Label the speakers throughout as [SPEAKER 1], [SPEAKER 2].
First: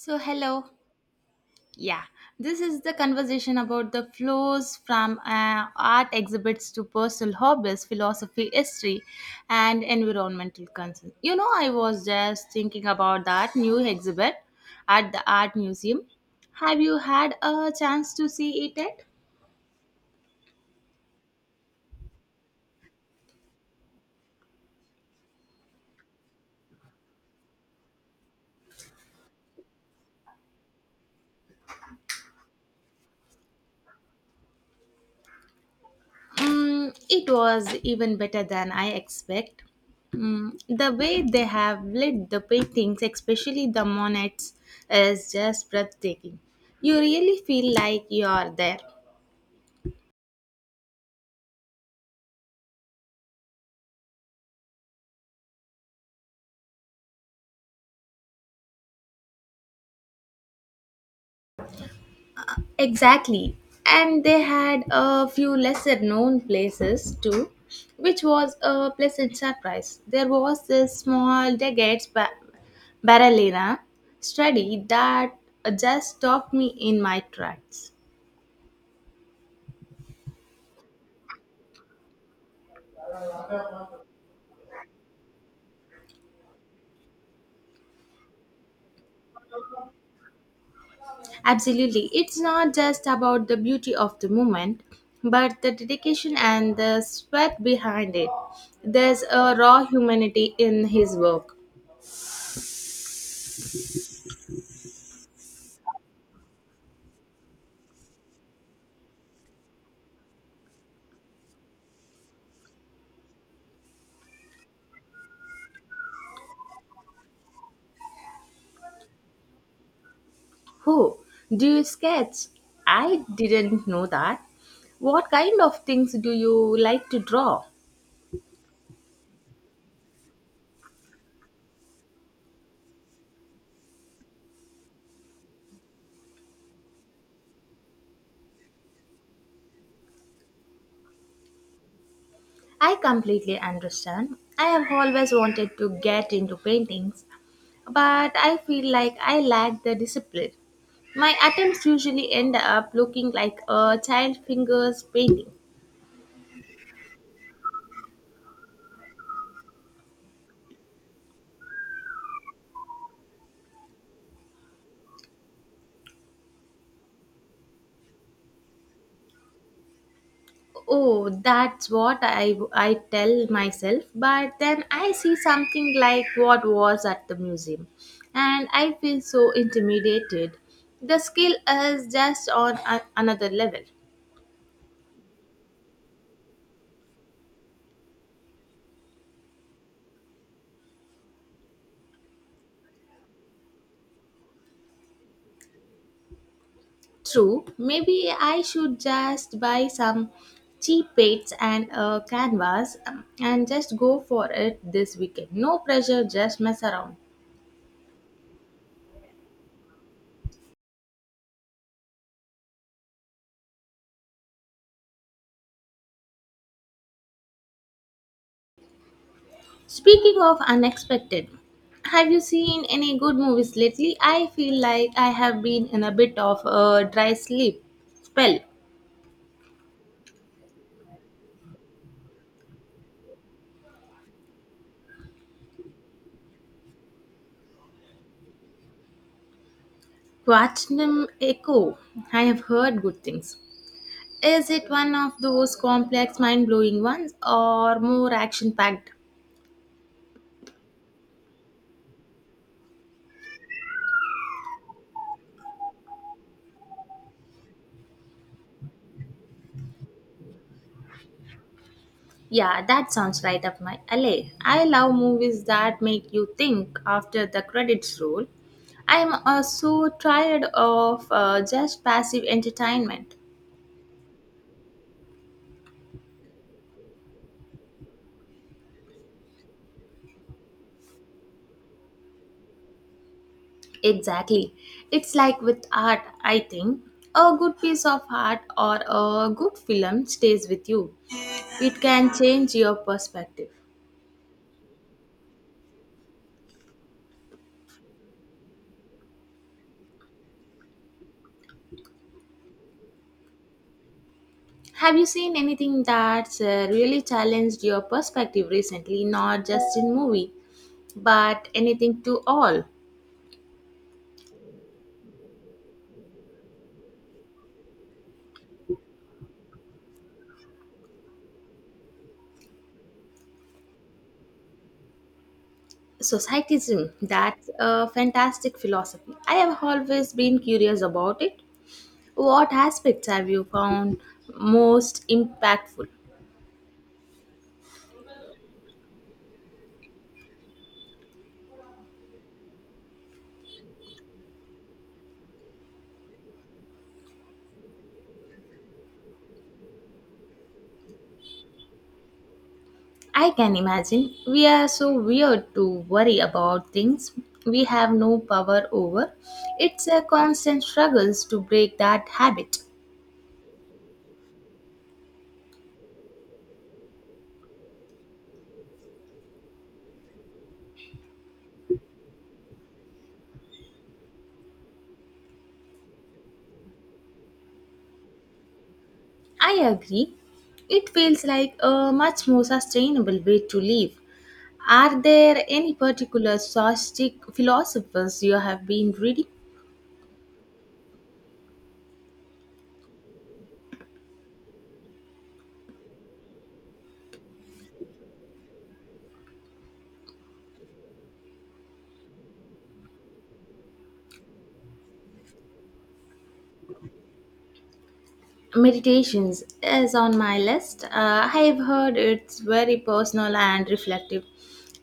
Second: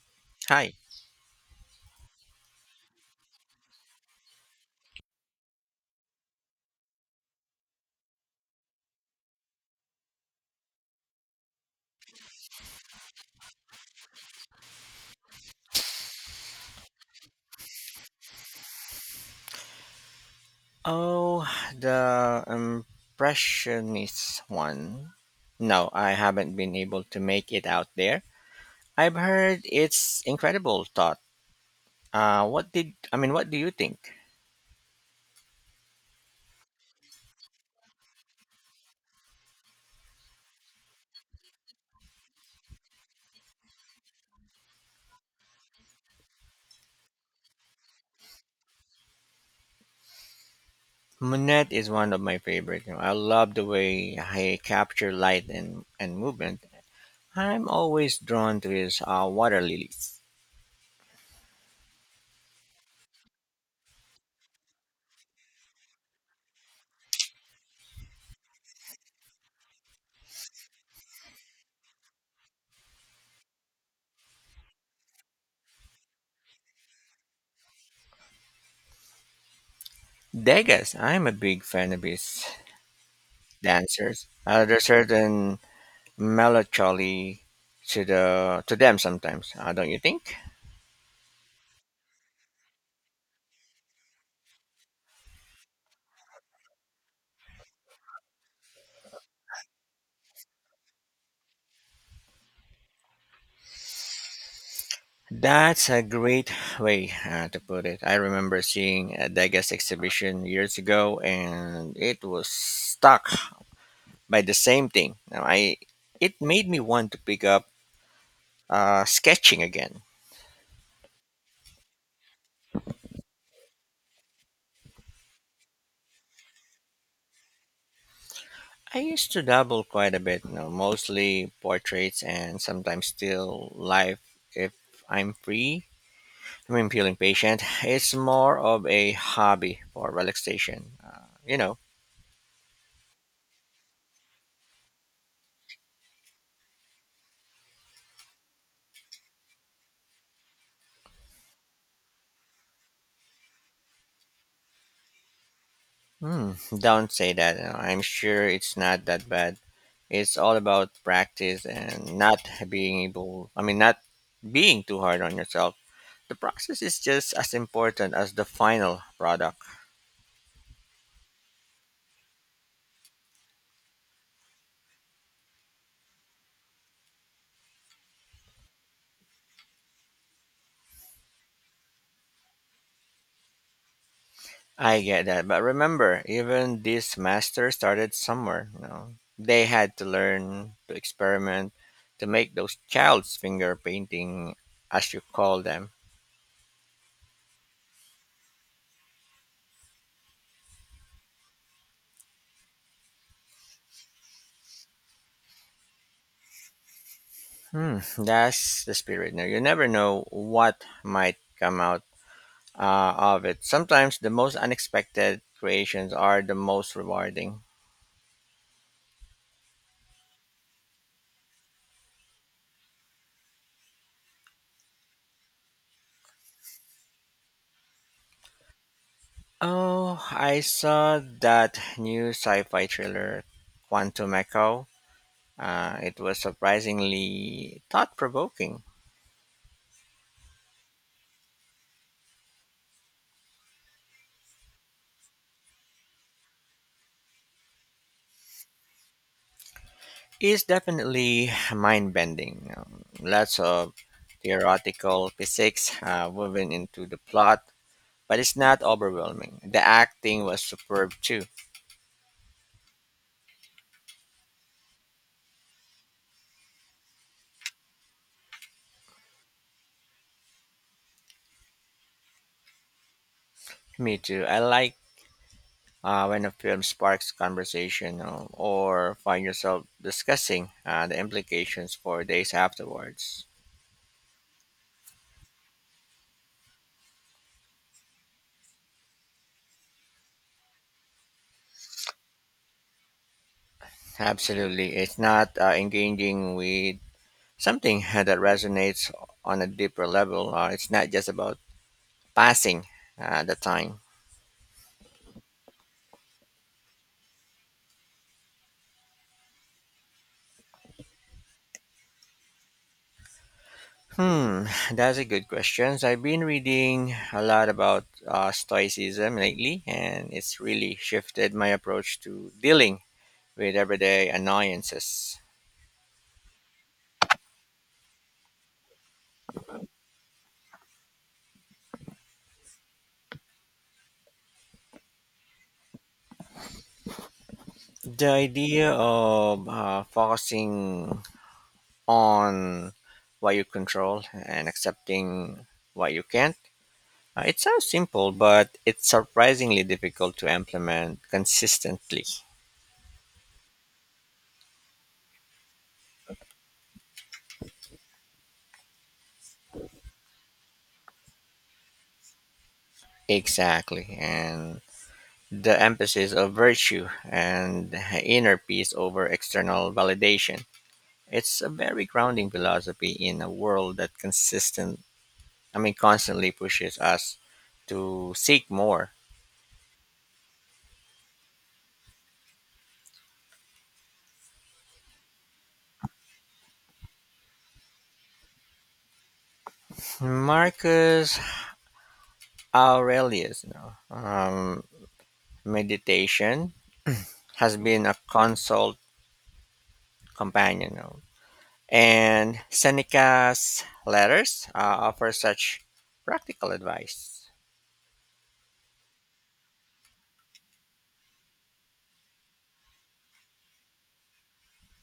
[SPEAKER 1] So, hello.
[SPEAKER 2] Hi.
[SPEAKER 1] Yeah, this is the conversation about the flows from art exhibits to personal hobbies, philosophy, history, and environmental concerns. You know, I was just thinking about that new exhibit at the art museum. Have you had a chance to see it yet?
[SPEAKER 2] Oh, the Impressionist one. No, I haven't been able to make it out there. I've heard it's incredible thought. What did I mean? What do you think?
[SPEAKER 1] Mm, it was even better than I expect. Mm, the way they have lit the paintings, especially the Monets, is just breathtaking. You really feel like you are there.
[SPEAKER 2] Monet is one of my favorite. You know, I love the way he capture light and movement. I'm always drawn to his water lilies.
[SPEAKER 1] Exactly. And they had a few lesser known places too, which was a pleasant surprise. There was this small Baralena study that just stopped me in my tracks.
[SPEAKER 2] Degas, I'm a big fan of his dancers. There are certain melancholy to them sometimes, don't you think?
[SPEAKER 1] Absolutely. It's not just about the beauty of the moment, but the dedication and the sweat behind it. There's a raw humanity in his work.
[SPEAKER 2] That's a great way to put it. I remember seeing a Degas exhibition years ago and it was stuck by the same thing. Now I It made me want to pick up sketching again.
[SPEAKER 1] Who? Do you sketch? I didn't know that. What kind of things do you like to draw?
[SPEAKER 2] I used to dabble quite a bit, you know, mostly portraits and sometimes still life if I'm free. When peeling patient, it's more of a hobby for relaxation.
[SPEAKER 1] I completely understand. I have always wanted to get into paintings, but I feel like I lack the discipline. My attempts usually end up looking like a child fingers painting.
[SPEAKER 2] Hmm, don't say that. I'm sure it's not that bad. It's all about practice and not being able, I mean, not being too hard on yourself. The process is just as important as the final product.
[SPEAKER 1] Oh, that's what I tell myself, but then I see something like what was at the museum, and I feel so intimidated. The skill is just on another level.
[SPEAKER 2] I get that, but remember, even this master started somewhere. You know, they had to learn to experiment to make those child's finger painting, as you call them.
[SPEAKER 1] True, maybe I should just buy some cheap paints and a canvas and just go for it this weekend. No pressure, just mess around.
[SPEAKER 2] Hmm, that's the spirit. Now, you never know what might come out of it. Sometimes the most unexpected creations are the most rewarding.
[SPEAKER 1] Speaking of unexpected, have you seen any good movies lately? I feel like I have been in a bit of a dry sleep spell.
[SPEAKER 2] Oh, I saw that new sci fi thriller, Quantum Echo. It was surprisingly thought provoking.
[SPEAKER 1] Platinum Echo. I have heard good things. Is it one of those complex, mind blowing ones or more action packed?
[SPEAKER 2] It's definitely mind bending. Lots of theoretical physics woven into the plot, but it's not overwhelming. The acting was superb too.
[SPEAKER 1] Yeah, that sounds right up my alley. I love movies that make you think after the credits roll. I'm so tired of just passive entertainment.
[SPEAKER 2] Me too. I like when a film sparks conversation, or find yourself discussing the implications for days afterwards.
[SPEAKER 1] Exactly. It's like with art, I think. A good piece of art or a good film stays with you. It can change your perspective.
[SPEAKER 2] Absolutely. It's not engaging with something that resonates on a deeper level. It's not just about passing the time.
[SPEAKER 1] Have you seen anything that's really challenged your perspective recently, not just in movie, but anything to all?
[SPEAKER 2] Hmm, that's a good question. So I've been reading a lot about Stoicism lately, and it's really shifted my approach to dealing with everyday annoyances.
[SPEAKER 1] Societism, that's a fantastic philosophy. I have always been curious about it. What aspects have you found most impactful?
[SPEAKER 2] The idea of focusing on what you control and accepting what you can't. It sounds simple but it's surprisingly difficult to implement consistently.
[SPEAKER 1] I can imagine we are so weird to worry about things we have no power over. It's a constant struggle to break that habit.
[SPEAKER 2] Exactly, and the emphasis of virtue and inner peace over external validation. It's a very grounding philosophy in a world that consistent I mean constantly pushes us to seek more.
[SPEAKER 1] I agree. It feels like a much more sustainable way to live. Are there any particular socialistic philosophers you have been reading?
[SPEAKER 2] Marcus, Aurelius, you know. Meditation has been a consult companion, you know, and Seneca's letters offer such practical advice.
[SPEAKER 1] Meditations is on my list. I've heard it's very personal and reflective.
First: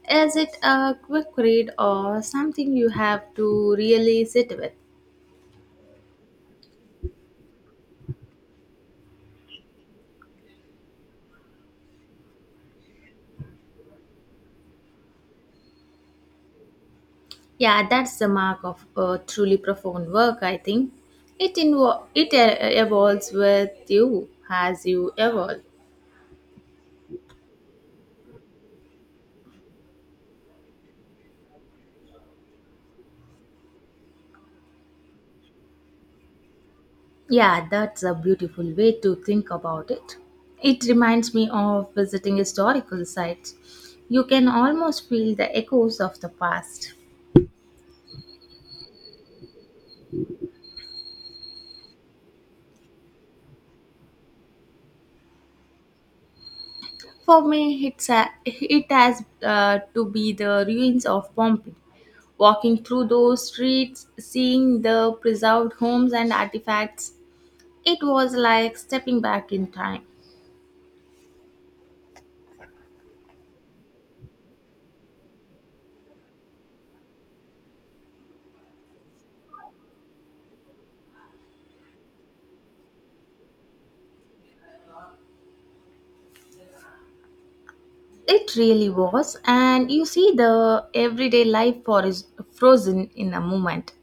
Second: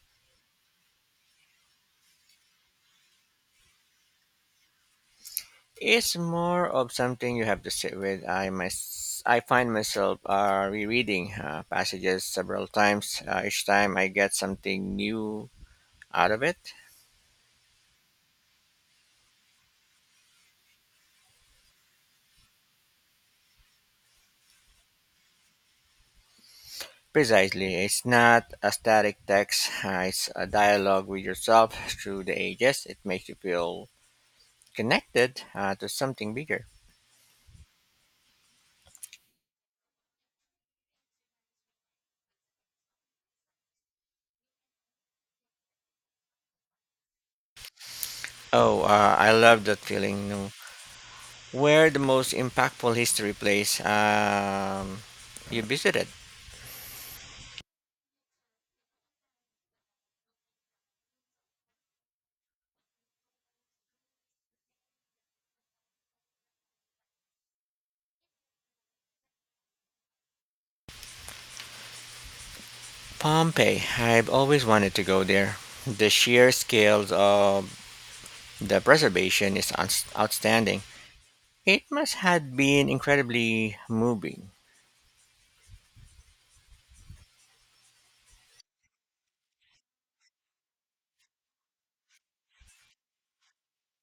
[SPEAKER 1] Is it a quick read or something you have to really sit with?
[SPEAKER 2] It's more of something you have to sit with. I find myself rereading passages several times. Each time I get something new out of it.
[SPEAKER 1] Yeah, that's the mark of a truly profound work, I think. It evolves with you as you evolve.
[SPEAKER 2] Precisely. It's not a static text, it's a dialogue with yourself through the ages. It makes you feel connected to something bigger.
[SPEAKER 1] Yeah, that's a beautiful way to think about it. It reminds me of visiting historical sites. You can almost feel the echoes of the past.
[SPEAKER 2] Oh, I love that feeling. No? Where the most impactful history place, you visited?
[SPEAKER 1] For me, it has to be the ruins of Pompeii. Walking through those streets, seeing the preserved homes and artifacts, it was like stepping back in time.
[SPEAKER 2] Pompeii. I've always wanted to go there. The sheer scales of the preservation is outstanding. It must have been incredibly moving.
[SPEAKER 1] It really was, and you see the everyday life for is frozen in a moment.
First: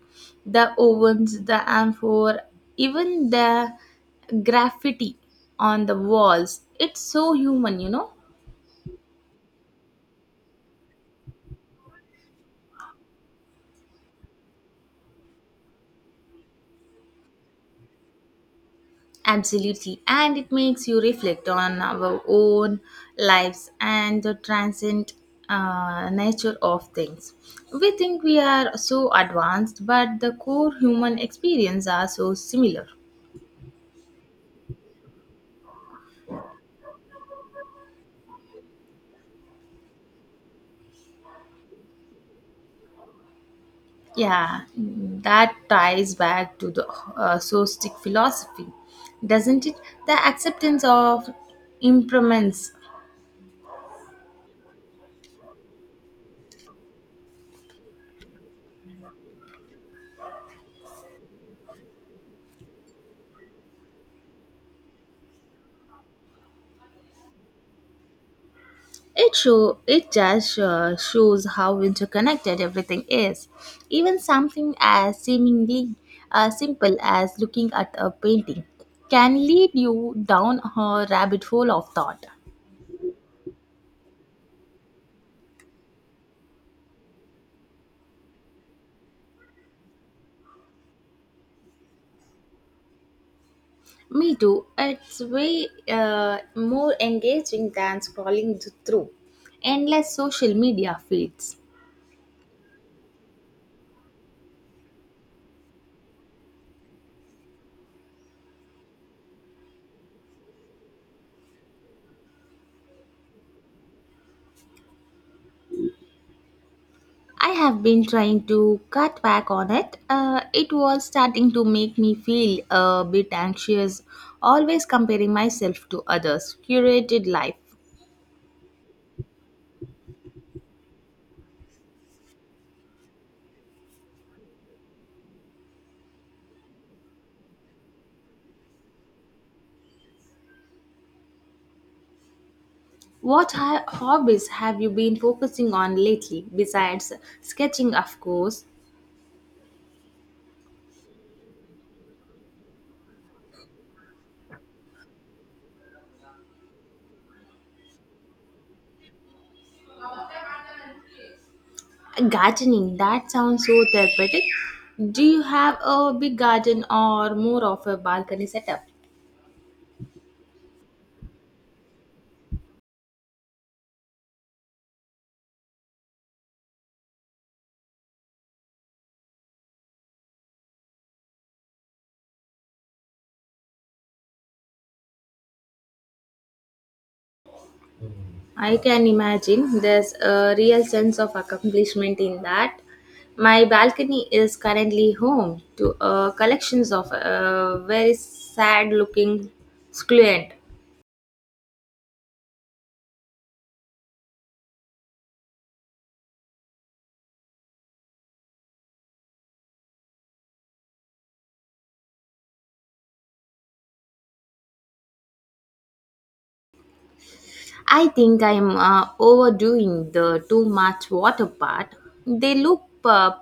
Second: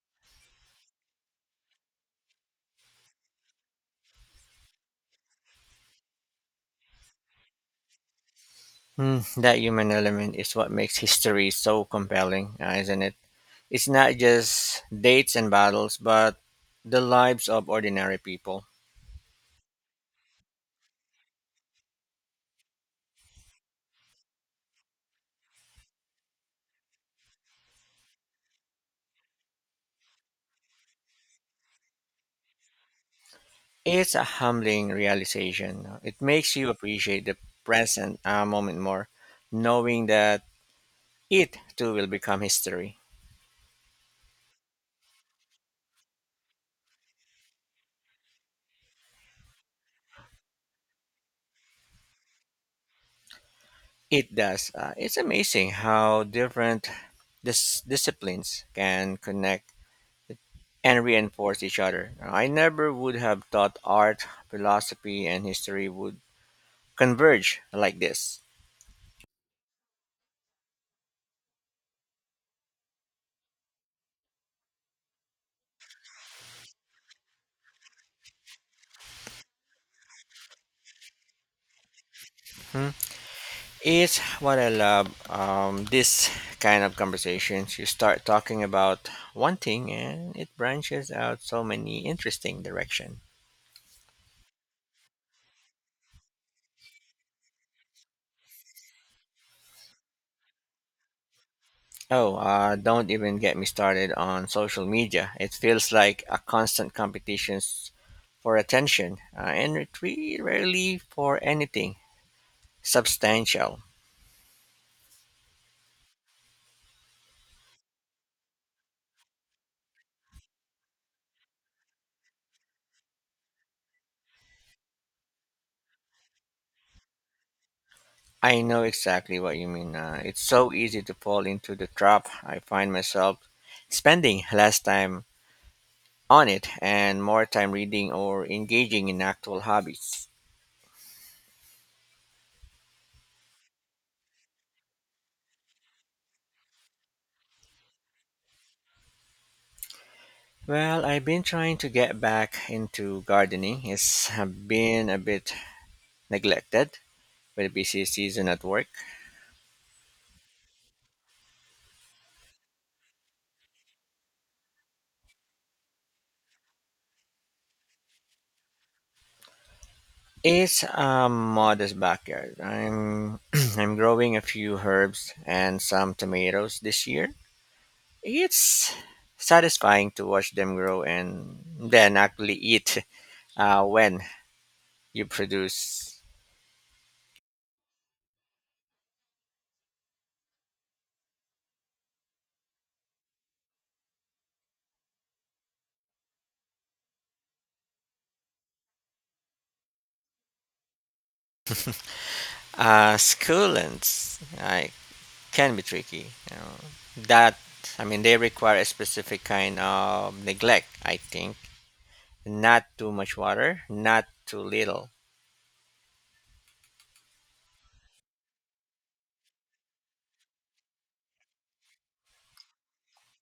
[SPEAKER 1] The ovens, the amphor, even the graffiti on the walls. It's so human, you know.
[SPEAKER 2] Mm, that human element is what makes history so compelling, isn't it? It's not just dates and battles, but the lives of ordinary people.
[SPEAKER 1] Absolutely. And it makes you reflect on our own lives and the transient nature of things. We think we are so advanced, but the core human experience are so similar.
[SPEAKER 2] It's a humbling realization. It makes you appreciate the present moment more, knowing that it too will become history.
[SPEAKER 1] Yeah, that ties back to the Stoic philosophy, doesn't it? The acceptance of impermanence.
[SPEAKER 2] It does. It's amazing how different disciplines can connect and reinforce each other. I never would have thought art, philosophy, and history would converge like this.
[SPEAKER 1] It just shows how interconnected everything is. Even something as seemingly simple as looking at a painting can lead you down a rabbit hole of thought.
[SPEAKER 2] Hmm, is what I love. This kind of conversations, you start talking about one thing and it branches out so many interesting direction.
[SPEAKER 1] Me too. It's way more engaging than scrolling through endless social media feeds.
[SPEAKER 2] Oh, don't even get me started on social media. It feels like a constant competition for attention, and it rarely for anything substantial.
[SPEAKER 1] I have been trying to cut back on it. It was starting to make me feel a bit anxious, always comparing myself to others. Curated life.
[SPEAKER 2] I know exactly what you mean. It's so easy to fall into the trap. I find myself spending last time on it and more time reading or engaging in actual hobbies.
[SPEAKER 1] What hobbies have you been focusing on lately, besides sketching, of course?
[SPEAKER 2] Well, I've been trying to get back into gardening. It's been a bit neglected with a busy season at work.
[SPEAKER 1] Gardening, that sounds so therapeutic. Do you have a big garden or more of a balcony setup?
[SPEAKER 2] It's a modest backyard. I'm I'm growing a few herbs and some tomatoes this year. It's satisfying to watch them grow and then actually eat when you produce.
[SPEAKER 1] I can imagine there's a real sense of accomplishment in that. My balcony is currently home to collections of very sad looking squilent.
[SPEAKER 2] Succulents. I can be tricky. You know. That I mean, they require a specific kind of neglect. I think not too much water, not too little.
[SPEAKER 1] I think I'm overdoing the too much water part. They look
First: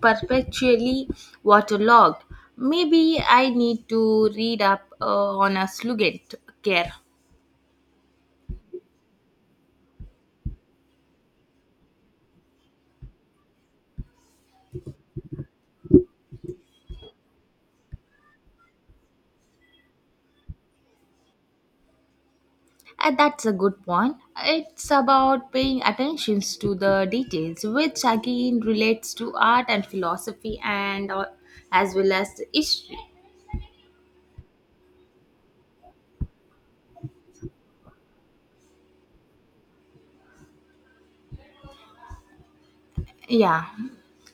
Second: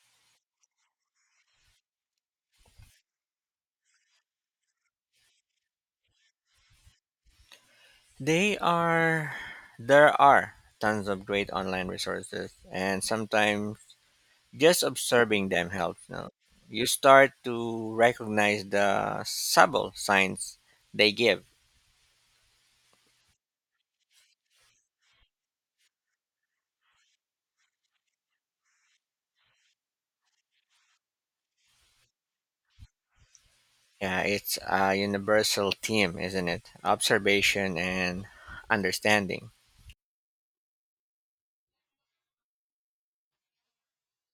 [SPEAKER 1] perpetually waterlogged. Maybe I need to read up on a slugent care.
[SPEAKER 2] They are There are tons of great online resources, and sometimes just observing them helps. You know, you start to recognize the subtle signs they give.
[SPEAKER 1] That's a good point. It's about paying attention to the details, which again relates to art and philosophy, and as well as history.
[SPEAKER 2] Yeah, it's a universal theme, isn't it? Observation and understanding.
[SPEAKER 1] Yeah,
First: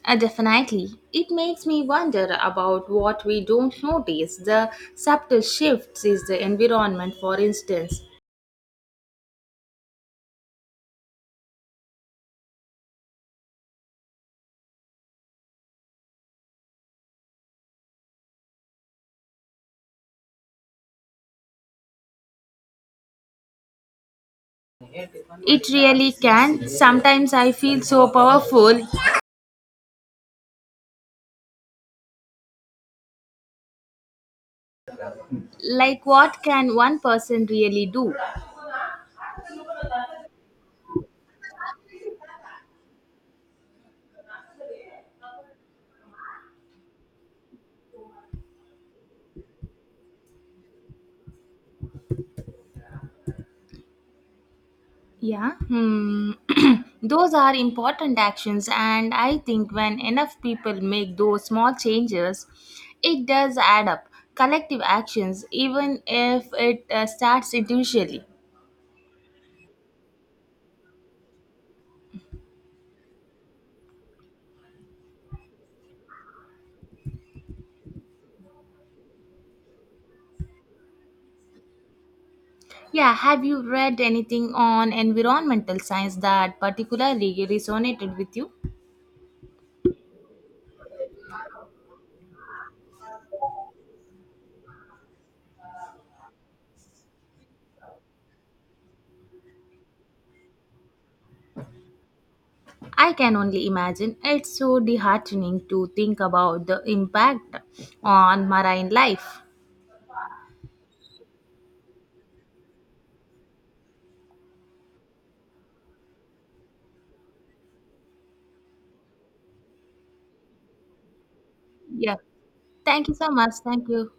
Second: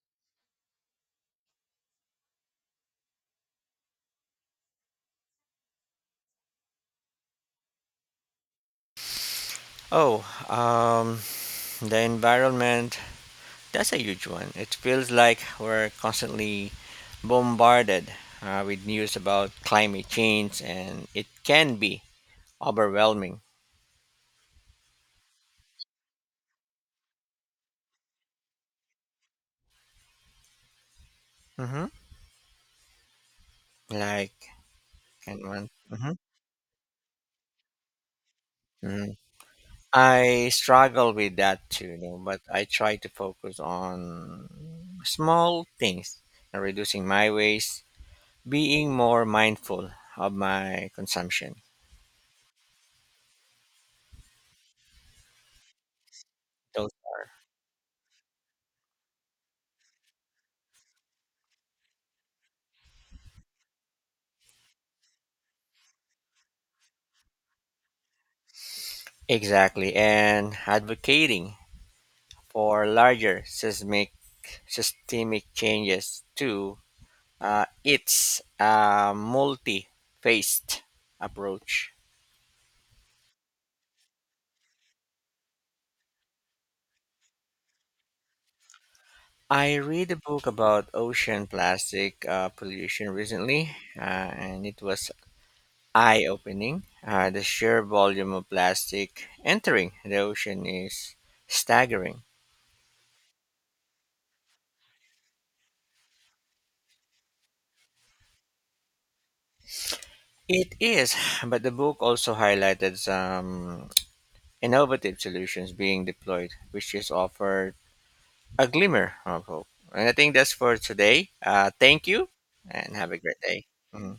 [SPEAKER 1] definitely. It makes me wonder about what we don't notice. The subtle shifts is the environment, for instance.
[SPEAKER 2] Oh, the environment, that's a huge one. It feels like we're constantly bombarded with news about climate change, and it can be overwhelming.
[SPEAKER 1] It really can. Sometimes I feel so powerful.
[SPEAKER 2] Hmm. Like, and one.
[SPEAKER 1] Like,
[SPEAKER 2] Hmm.
[SPEAKER 1] what can one person really do?
[SPEAKER 2] Hmm. I struggle with that too, you know, but I try to focus on small things and reducing my waste, being more mindful of my consumption.
[SPEAKER 1] Yeah, hmm.
[SPEAKER 2] Those are
[SPEAKER 1] Those are important actions, and I think when enough people make those small changes, it does add up. Collective actions, even if it starts individually.
[SPEAKER 2] Exactly, and advocating for larger seismic systemic changes to, its multi-faced approach.
[SPEAKER 1] Yeah, have you read anything on environmental science that particularly resonated with you?
[SPEAKER 2] I read a book about ocean plastic pollution recently, uh, and it was eye-opening. The sheer volume of plastic entering the ocean is staggering.
[SPEAKER 1] I can only imagine it's so disheartening to think about the impact on marine life.
[SPEAKER 2] It is, but the book also highlighted some innovative solutions being deployed, which is offer a glimmer of hope. And I think that's for today. Thank
[SPEAKER 1] Yeah,
[SPEAKER 2] you and
[SPEAKER 1] thank
[SPEAKER 2] have
[SPEAKER 1] you
[SPEAKER 2] a
[SPEAKER 1] so
[SPEAKER 2] great
[SPEAKER 1] much.
[SPEAKER 2] day.
[SPEAKER 1] Thank you.
[SPEAKER 2] Mhm.